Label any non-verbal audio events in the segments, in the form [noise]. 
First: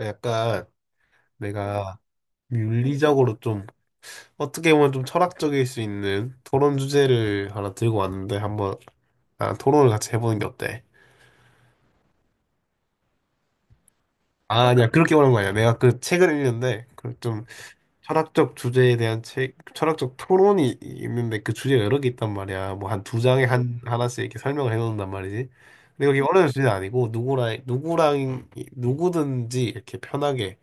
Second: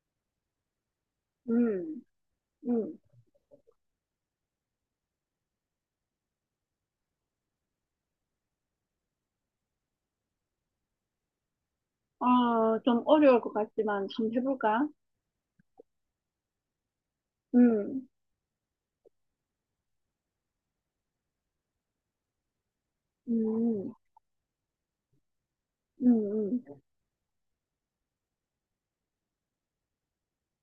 약간 내가 음, 음. 윤리적으로 좀 어떻게 보면 좀 철학적일 수 있는 토론 주제를 하나 들고 왔는데 한번 아, 토론을 같이 해보는 게 어때? 아, 좀 어려울 것 같지만 좀 아, 해볼까? 아니야. 그렇게 말한 거 아니야. 내가 그 책을 읽는데 그 좀 음, 철학적 주제에 대한 책, 철학적 토론이 있는데 그 주제가 여러 개 있단 말이야. 뭐 한 두 장에 한 음, 하나씩 이렇게 설명을 해놓는단 말이지. 근데 여기 어려운 음, 주제는 아니고 누구랑 누구랑 누구든지 이렇게 편하게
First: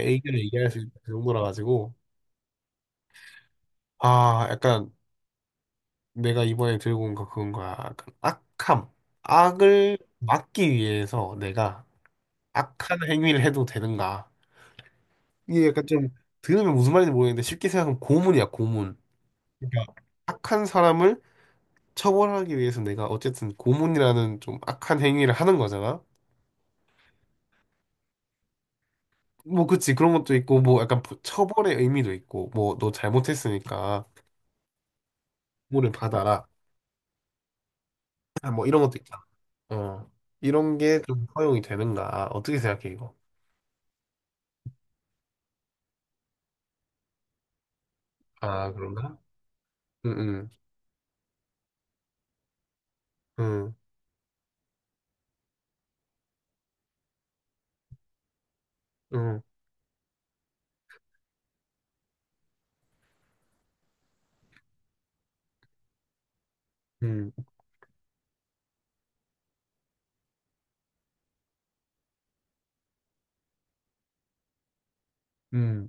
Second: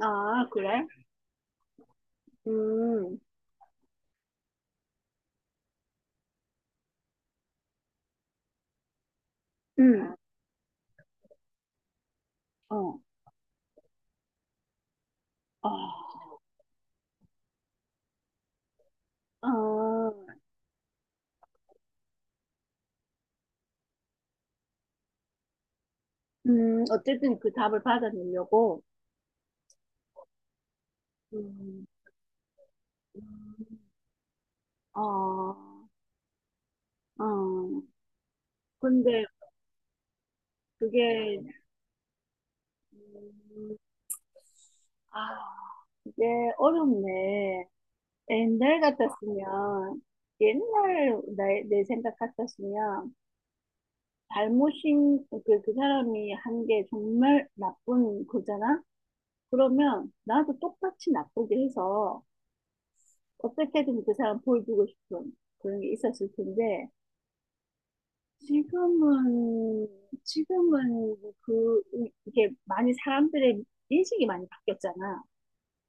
의견을 아, 얘기할 수 그래? 있는 정도라 가지고 음, 아, 약간 내가 이번에 들고 온 거 그건 거야. 약간 악함. 악을 음, 막기 위해서 내가 어, 악한 행위를 해도 되는가. 이게 아, 약간 좀 들으면 무슨 말인지 모르겠는데 쉽게 생각하면 고문이야, 고문. 아, 그러니까 악한 사람을 처벌하기 위해서 내가 어쨌든 고문이라는 좀 악한 행위를 하는 거잖아. 음. 어쨌든 그 답을 받아내려고. 뭐 그치 그런 것도 있고 뭐 약간 처벌의 음, 의미도 있고 뭐 너 음. 잘못했으니까 어, 고문을 받아라. 어. [clears throat] 아, 뭐 이런 것도 있잖아. 근데 어. 이런 게 좀 그게, 허용이 되는가? 어떻게 생각해 이거? 음, 아, 이게 어렵네. 아, 옛날 그런가? 같았으면, 응, 응, 옛날 내 생각 같았으면, 응, 잘못인 그 사람이 한 게 정말 나쁜 거잖아? 그러면 나도 똑같이 나쁘게 해서 어떻게든 그 사람 보여주고 싶은 그런 게 있었을 텐데 응, 지금은 지금은 그 이게 많이 사람들의 인식이 많이 바뀌었잖아. 응,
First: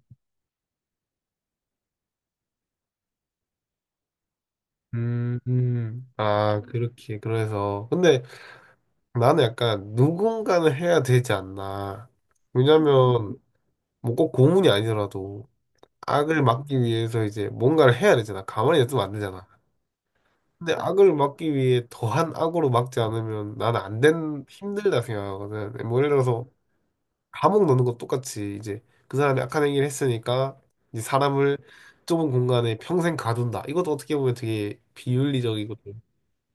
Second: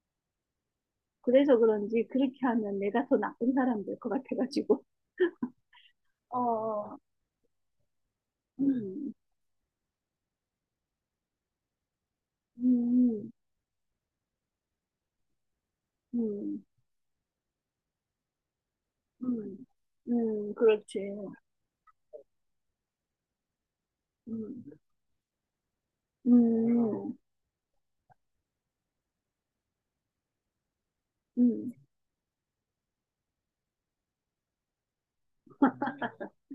그래서 그런지 그렇게 하면 내가 더 나쁜 사람 될 것 같아가지고. 응, 응. 어, 아, 어. 그렇게, 그래서. 근데 음, 나는 약간 누군가는 해야 되지 않나. 음, 왜냐면, 뭐 꼭 고문이 아니더라도 악을 음, 막기 위해서 이제 뭔가를 해야 되잖아. 가만히 있으면 안 되잖아. 음, 근데 그렇지. 악을 막기 위해 더한 악으로 막지 않으면 나는 안 된, 음, 힘들다 생각하거든. 뭐 예를 들어서 음. 감옥 넣는 것 똑같이 이제 그 사람이 악한 행위를 했으니까 이제 사람을 음, 좁은 공간에 평생 가둔다. 이것도 어떻게 보면 되게 비윤리적이고 좀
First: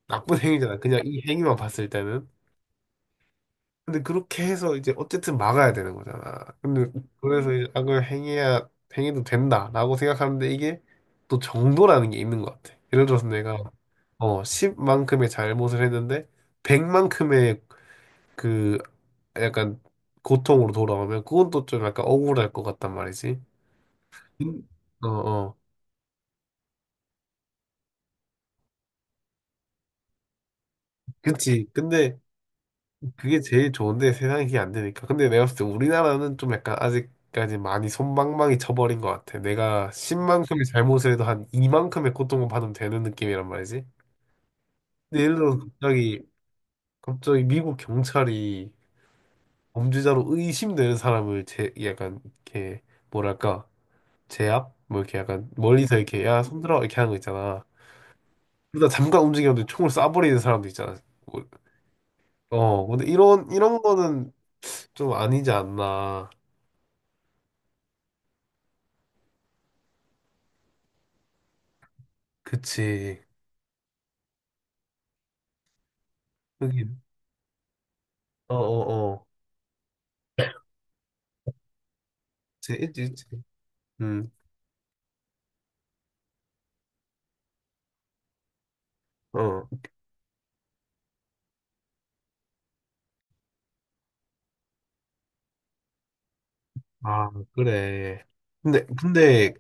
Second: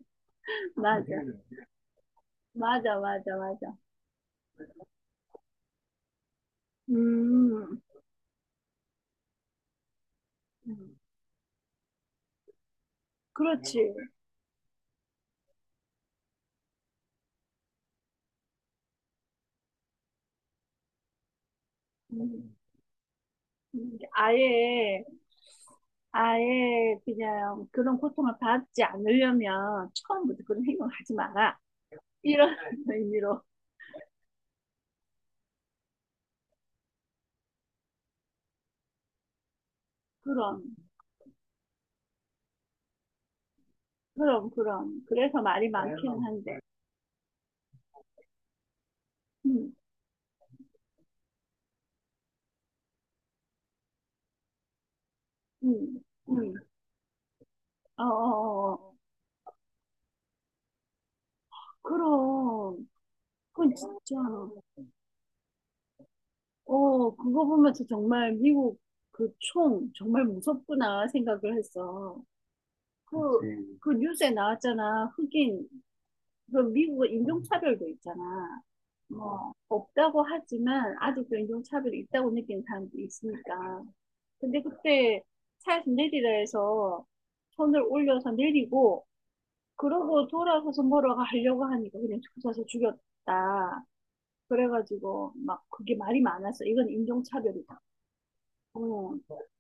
나쁜 행위잖아. 그냥 이 맞아. 행위만 봤을 때는. 맞아, 맞아, 맞아. 근데 그렇게 해서 이제 어쨌든 막아야 되는 거잖아. 근데 그래서 이제 음, 악을 행해야 행해도 된다라고 생각하는데 이게 음, 또 정도라는 게 있는 것 같아. 예를 들어서 내가 그렇지. 10만큼의 잘못을 했는데 100만큼의 약간 고통으로 돌아오면 그건 또 좀 약간 억울할 음, 것 같단 말이지. 음, 근- 아예, 어, 어. 아예 그냥 그런 고통을 받지 않으려면 처음부터 그런 행동을 하지 마라. 그치. 근데 이런 [laughs] 그게 의미로. 제일 좋은데 세상에 그게 안 되니까. 근데 내가 봤을 때 우리나라는 좀 약간 아직까지 많이 손방망이 쳐버린 것 같아. 내가 십만큼 그럼, 의 잘못을 해도 한 이만큼의 고통을 받으면 되는 느낌이란 말이지. 그럼, 그럼. 근데 예를 그래서 들어서 말이 많기는 갑자기, 한데. 갑자기 미국 경찰이 음, 범죄자로 의심되는 사람을 약간 이렇게 뭐랄까, 제압? 뭐 이렇게 약간 멀리서 음, 이렇게 야, 음. 손들어! 이렇게 하는 거 있잖아. 어, 어, 어. 그러다 어. 잠깐 움직였는데 총을 쏴버리는 사람도 있잖아. 뭐, 그럼, 어, 근데 이런, 그건 이런 진짜, 거는 좀 아니지 않나. 그거 보면서 정말 미국 그 총 정말 무섭구나 생각을 했어. 그치. 그 뉴스에 나왔잖아. 흑인, 그 여기, 미국은 인종차별도 어, 있잖아. 어, 어. 뭐, 없다고 하지만 아직도 인종차별이 있다고 느끼는 그치, 있지, 사람들이 있지. 있으니까. 음, 근데 그때 차에서 내리라 해서 손을 올려서 내리고, 어. 그러고 돌아서서 뭐라고 하려고 하니까 그냥 조사서 죽였다. 그래가지고 막 그게 말이 많았어. 이건 아, 인종차별이다. 그래. 근데, 어, 근데,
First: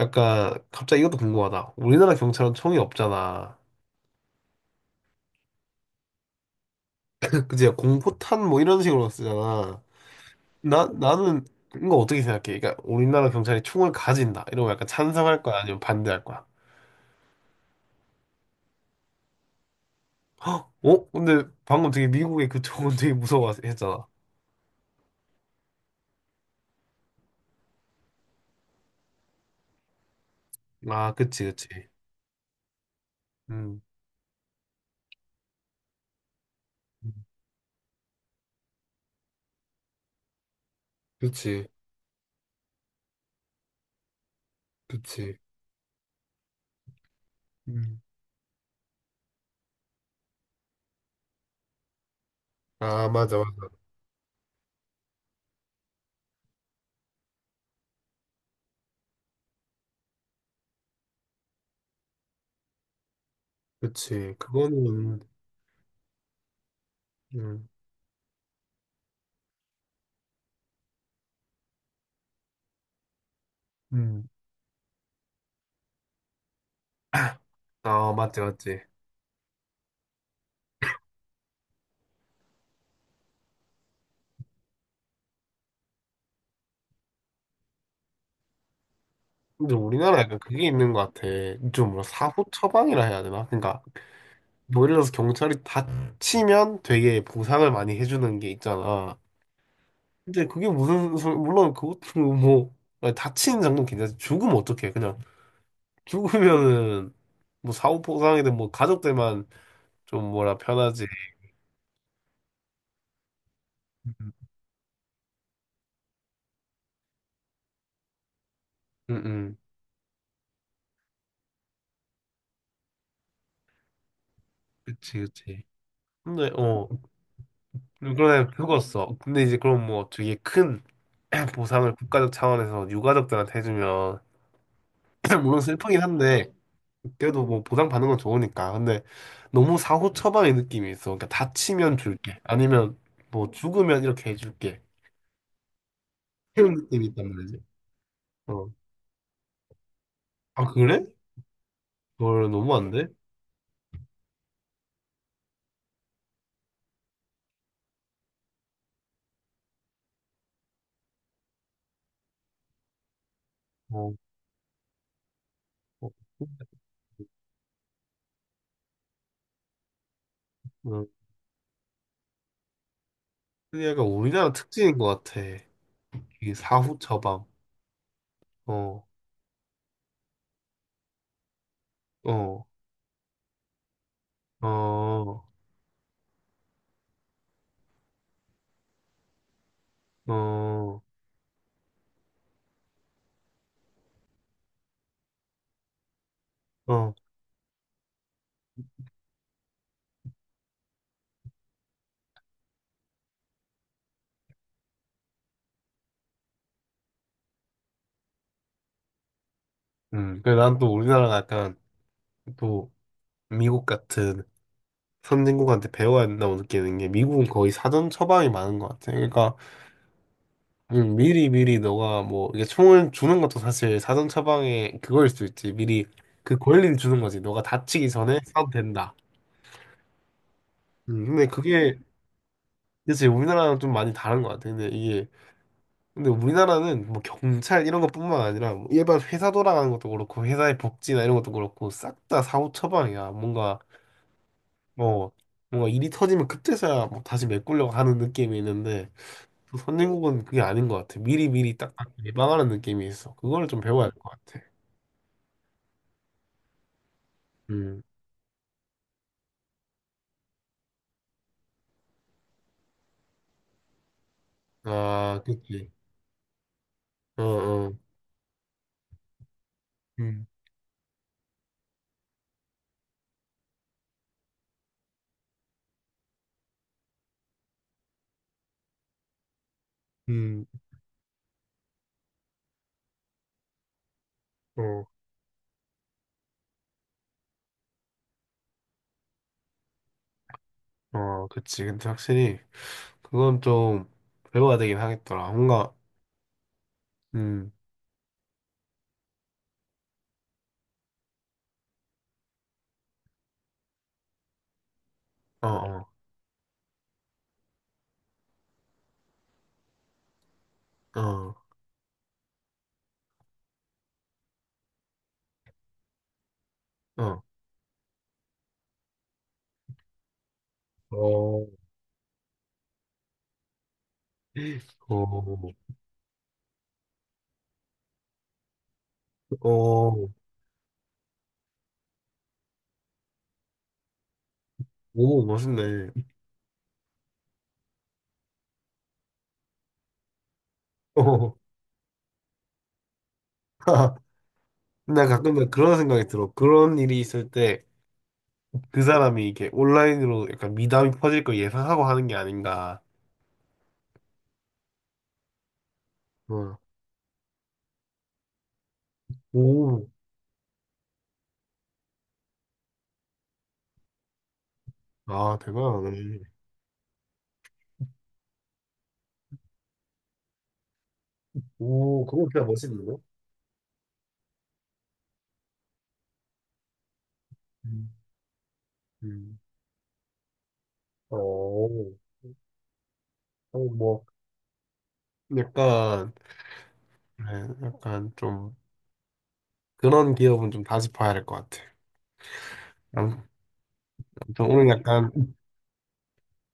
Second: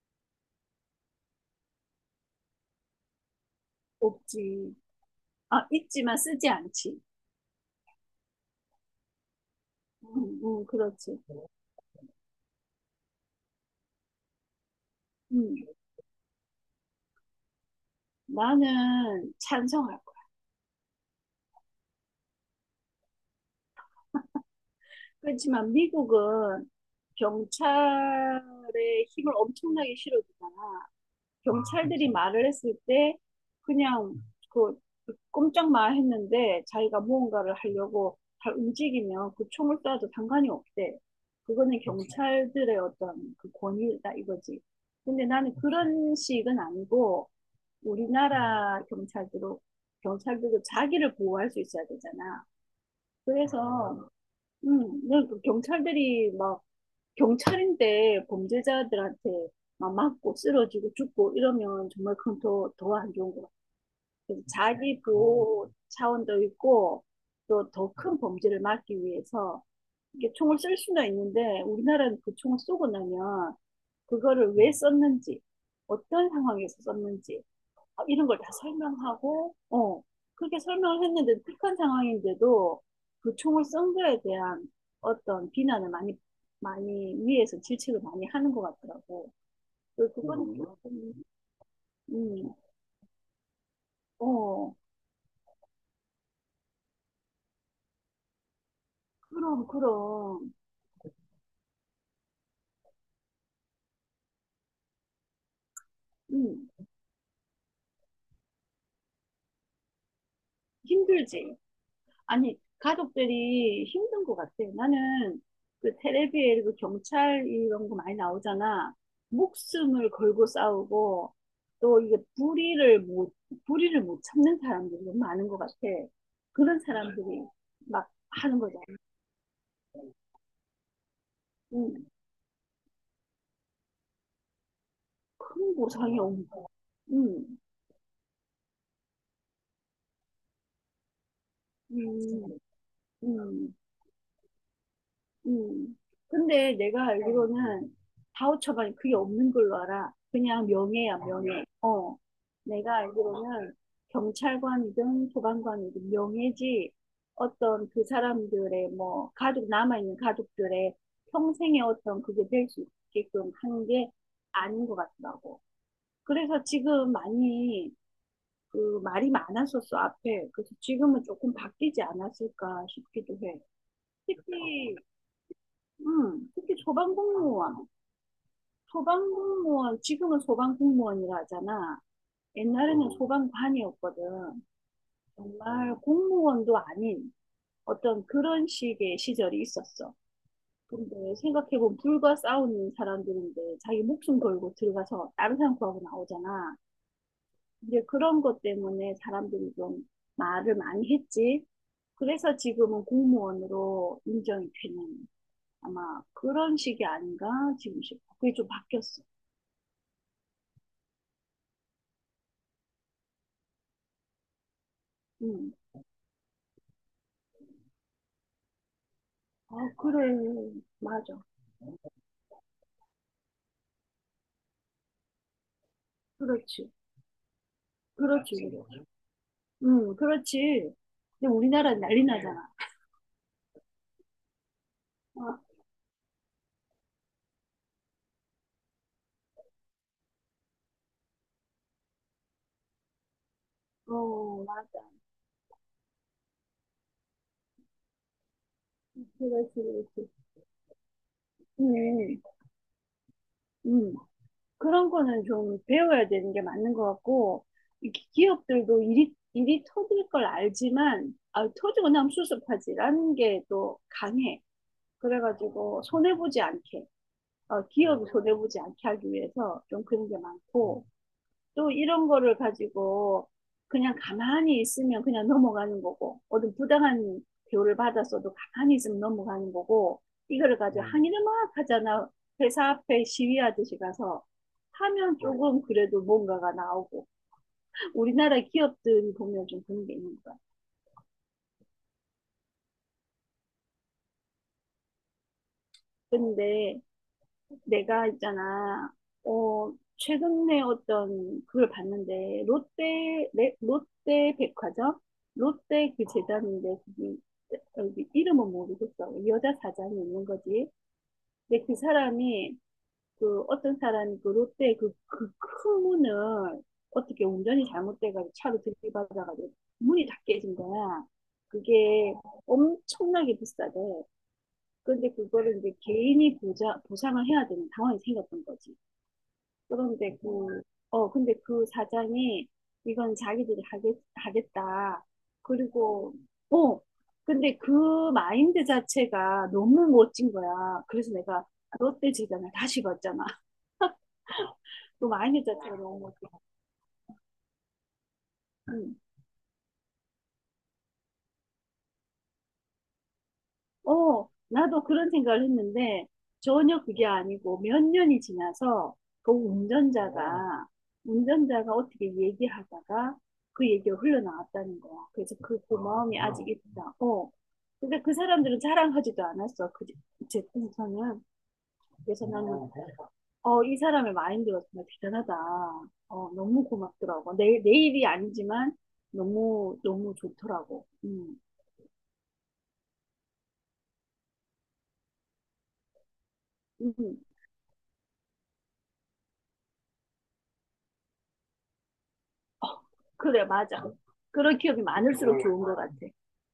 약간, 갑자기 이것도 궁금하다. 우리나라 경찰은 총이 없잖아. 없지. 아, 있지만 쓰지 않지. 그치, 공포탄 뭐 이런 식으로 쓰잖아. 응, 응, 나, 그렇지. 나는, 이거 어떻게 생각해? 그러니까, 우리나라 경찰이 총을 가진다. 이러면 약간 찬성할 거야? 응. 아니면 반대할 거야? 나는 찬성할 거야. 어? 근데 방금 되게 미국의 그쪽은 되게 무서워했잖아. 그렇지만 미국은 경찰의 힘을 엄청나게 실어주잖아. 아, 아, 그치, 그치. 경찰들이 그렇죠. 말을 했을 때 음, 그냥 그 꼼짝 마 했는데 자기가 무언가를 하려고 잘 움직이면 그 총을 쏴도 상관이 없대. 그치, 그거는 그렇죠. 경찰들의 어떤 그 권위다 이거지. 근데 그치. 나는 그런 식은 아니고 음. 우리나라 경찰들도 자기를 보호할 수 있어야 되잖아. 아, 맞아, 맞아. 그래서 그냥 그 경찰들이 막 경찰인데 범죄자들한테 막 맞고 쓰러지고 죽고 이러면 정말 그건 더, 더 안 좋은 것 같아요. 그치. 그래서 자기 그거는, 보호 차원도 있고 음, 또 더 큰 범죄를 막기 위해서 이게 총을 쓸 수는 있는데 우리나라는 그 총을 쏘고 나면 음. 그거를 왜 썼는지 어떤 상황에서 썼는지 아, 이런 걸 맞지, 다 맞지. 설명하고, 그렇게 설명을 했는데 극한 상황인데도 그 총을 쏜 거에 대한 어떤 비난을 많이, 많이 위에서 질책을 많이 하는 것 같더라고. 근데 우리나라 약간 그거는 그게 조금, 있는 것 같아. 좀 뭐라 사후 음, 처방이라 해야 되나? 그러니까 어, 뭐 예를 들어서 경찰이 다치면 되게 보상을 많이 해주는 게 있잖아. 그럼, 근데 그럼, 그게 무슨 물론 그것도 뭐 다치는 장면 괜찮지. 죽으면 어떡해? 그냥 음, 죽으면은 뭐 사후 포상이든 뭐 가족들만 좀 뭐라 편하지. 힘들지. 아니, 가족들이 힘든 음, 것 같아. 나는 그 텔레비에 그 경찰 이런 거 많이 나오잖아. 응, 응. 목숨을 걸고 싸우고 또 이게 불의를 못 참는 사람들이 그치, 너무 많은 것 그치. 같아. 근데, 그런 어, 사람들이 막 그러네, 하는 거잖아. 죽었어. 근데 이제 그럼 뭐 되게 큰 [clears throat] 보상을 음, 국가적 차원에서 유가족들한테 해주면, [clears throat] 물론 큰 슬프긴 보상이 없는 한데, 거야. 그래도 음, 뭐 보상 받는 건 좋으니까. 근데 너무 사후 처방의 느낌이 있어. 그러니까 다치면 줄게. 음, 아니면 뭐 음. 죽으면 이렇게 해줄게. 음. 근데 이런 느낌이 내가 있단 말이지. 알기로는 어. 바우처가 그게 없는 걸로 알아. 아, 그냥 그래? 명예야, 명예. 어. 그걸 너무 안 내가 돼? 알기로는 경찰관이든 소방관이든 명예지 어떤 그 사람들의 뭐 가족, 남아있는 가족들의 평생의 어떤 그게 될 수 있게끔 하는 게 어. 아닌 것 같더라고. 어. 그래서 지금 많이 그 말이 많았었어, 앞에. 그래서 어. 지금은 조금 바뀌지 않았을까 싶기도 해. 그게 약간 우리나라 특히 특징인 것 같아. 응, 이 특히 사후 처방. 소방공무원. 어, 소방공무원, 지금은 소방공무원이라 하잖아. 어, 옛날에는 소방관이었거든. 어, 정말 공무원도 아닌 어떤 그런 식의 시절이 있었어. 어, 근데 생각해보면 불과 싸우는 사람들인데 자기 목숨 걸고 들어가서 다른 사람 구하고 나오잖아. 어. 이데 그런 것 때문에 사람들이 좀 말을 많이 했지. 그래서 지금은 공무원으로 인정이 되는 아마 그런 식이 아닌가 지금 싶어. 그게 좀 바뀌었어. 그래, 난또 우리나라가 약간 또 미국 같은 음. 선진국한테 배워야 된다고 느끼는 게 미국은 거의 사전 처방이 많은 것 같아. 그러니까 아, 그래. 맞아. 미리 미리 너가 뭐 이게 총을 주는 것도 사실 사전 처방의 그거일 수 있지. 미리 그 그렇지. 권리를 주는 거지. 너가 다치기 전에 그렇지, 사도 그렇지. 된다. 그렇지. 근데 근데 우리나라 그게 는 난리 나잖아. 그치 우리나라랑 좀 많이 다른 것 같아. 근데 이게 아, 근데 우리나라는 뭐 경찰 이런 것뿐만 아니라 뭐 일반 회사 돌아가는 것도 그렇고 회사의 복지나 이런 것도 그렇고 싹 다 사후 처방이야. 어, 맞아. 뭐 뭔가 일이 터지면 그때서야 뭐 다시 메꾸려고 하는 느낌이 있는데 그렇지, 또 그렇지. 선진국은 그게 아닌 것 같아. 미리 미리 딱 음, 예방하는 느낌이 있어. 그거를 좀 배워야 할 음. 것 같아. 그런 거는 좀 배워야 되는 게 맞는 것 같고, 음. 이 기업들도 일이 터질 걸 알지만, 아, 터지고 나면 수습하지라는 게 또 강해. 아, 그치. 그래가지고, 어, 어. 기업이 손해보지 않게 하기 위해서 좀 그런 게 음, 많고, 또 이런 거를 가지고 그냥 가만히 있으면 그냥 넘어가는 거고, 어떤 부당한 대우를 받았어도 가만히 있으면 넘어가는 거고, 음, 이거를 가지고 항의를 막 하잖아. 회사 앞에 시위하듯이 가서 어, 하면 네. 조금 그래도 뭔가가 나오고, 우리나라 기업들이 보면 좀 그런 게 있는 거야. 어, 그치. 근데 확실히 그건 좀 배워야 되긴 하겠더라. 뭔가, 근데 음, 내가 있잖아, 최근에 어떤 그걸 봤는데, 롯데, 롯데 백화점? 어, 어, 롯데 그 재단인데, 그게, 여기 이름은 모르겠어. 여자 사장이 있는 거지. 어. 근데 그 어떤 사람이 그 롯데 그큰 문을 어. 어떻게 운전이 잘못돼가지고 차로 들이받아가지고 문이 다 깨진 거야. 어, 그게 엄청나게 비싸대. 근데 어, 그거를 이제 개인이 보상을 해야 되는 상황이 생겼던 거지. 어, 그런데 그, 근데 그 사장이 이건 자기들이 하겠다. 오, 멋있네. 그리고, 어, 근데 그 마인드 자체가 너무 멋진 거야. 그래서 어, 내가 롯데 재단을 다시 봤잖아. [laughs] [laughs] 그 나 마인드 가끔 자체가 그런 너무 생각이 멋진 들어. 거야. 그런 일이 있을 때 그 응. 사람이 이게 렇 온라인으로 약간 미담이 퍼질 걸 예상하고 하는 게 아닌가. 어, 나도 그런 생각을 했는데 어, 전혀 그게 아니고 몇 년이 지나서 그 어, 오, 운전자가 운전자가 어떻게 얘기하다가 그 얘기가 흘러나왔다는 거야. 그래서 아, 그 고마움이 대단하네. 아직 있다. 어. 근데 그 사람들은 자랑하지도 않았어. 그, 제 풍선은. 오, 그거 그래서 진짜 나는 멋있는데? 이 사람의 마인드가 정말 대단하다. 어, 너무 고맙더라고. 내 음, 일이 아니지만 음. 너무 너무 좋더라고. 어, 음. 어, 뭐, 약간, 음. 네, 약간 좀 그런 기업은 좀 다시 봐야 될 것 같아. 아무튼 그래, 맞아. 그런 오늘 기업이 약간 많을수록 좋은 것 같아.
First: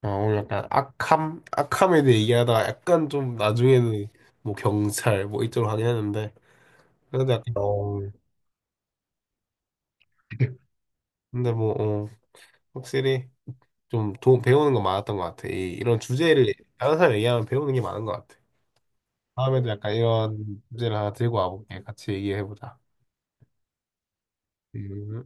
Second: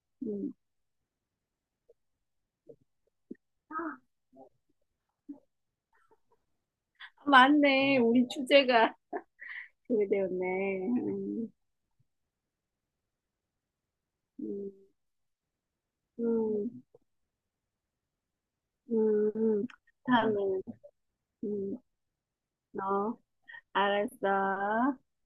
오늘 음. 약간 악함? 악함에 대해 얘기하다가 약간 좀 아, 나중에는 뭐 경찰 뭐 이쪽으로 가긴 했는데 그래도 약간 맞네. 어, 우리 주제가 그게 되었네. 근데 뭐 어, 확실히 좀 배우는 거 많았던 것 같아. 이런 주제를 음, 다른 사람 얘기하면 배우는 게 많은 것 같아. 음, 음. 다음에도 약간 이런 다음에는, 주제를 하나 들고 음, 와볼게. 같이 얘기해보자. 어, 알았어. 음.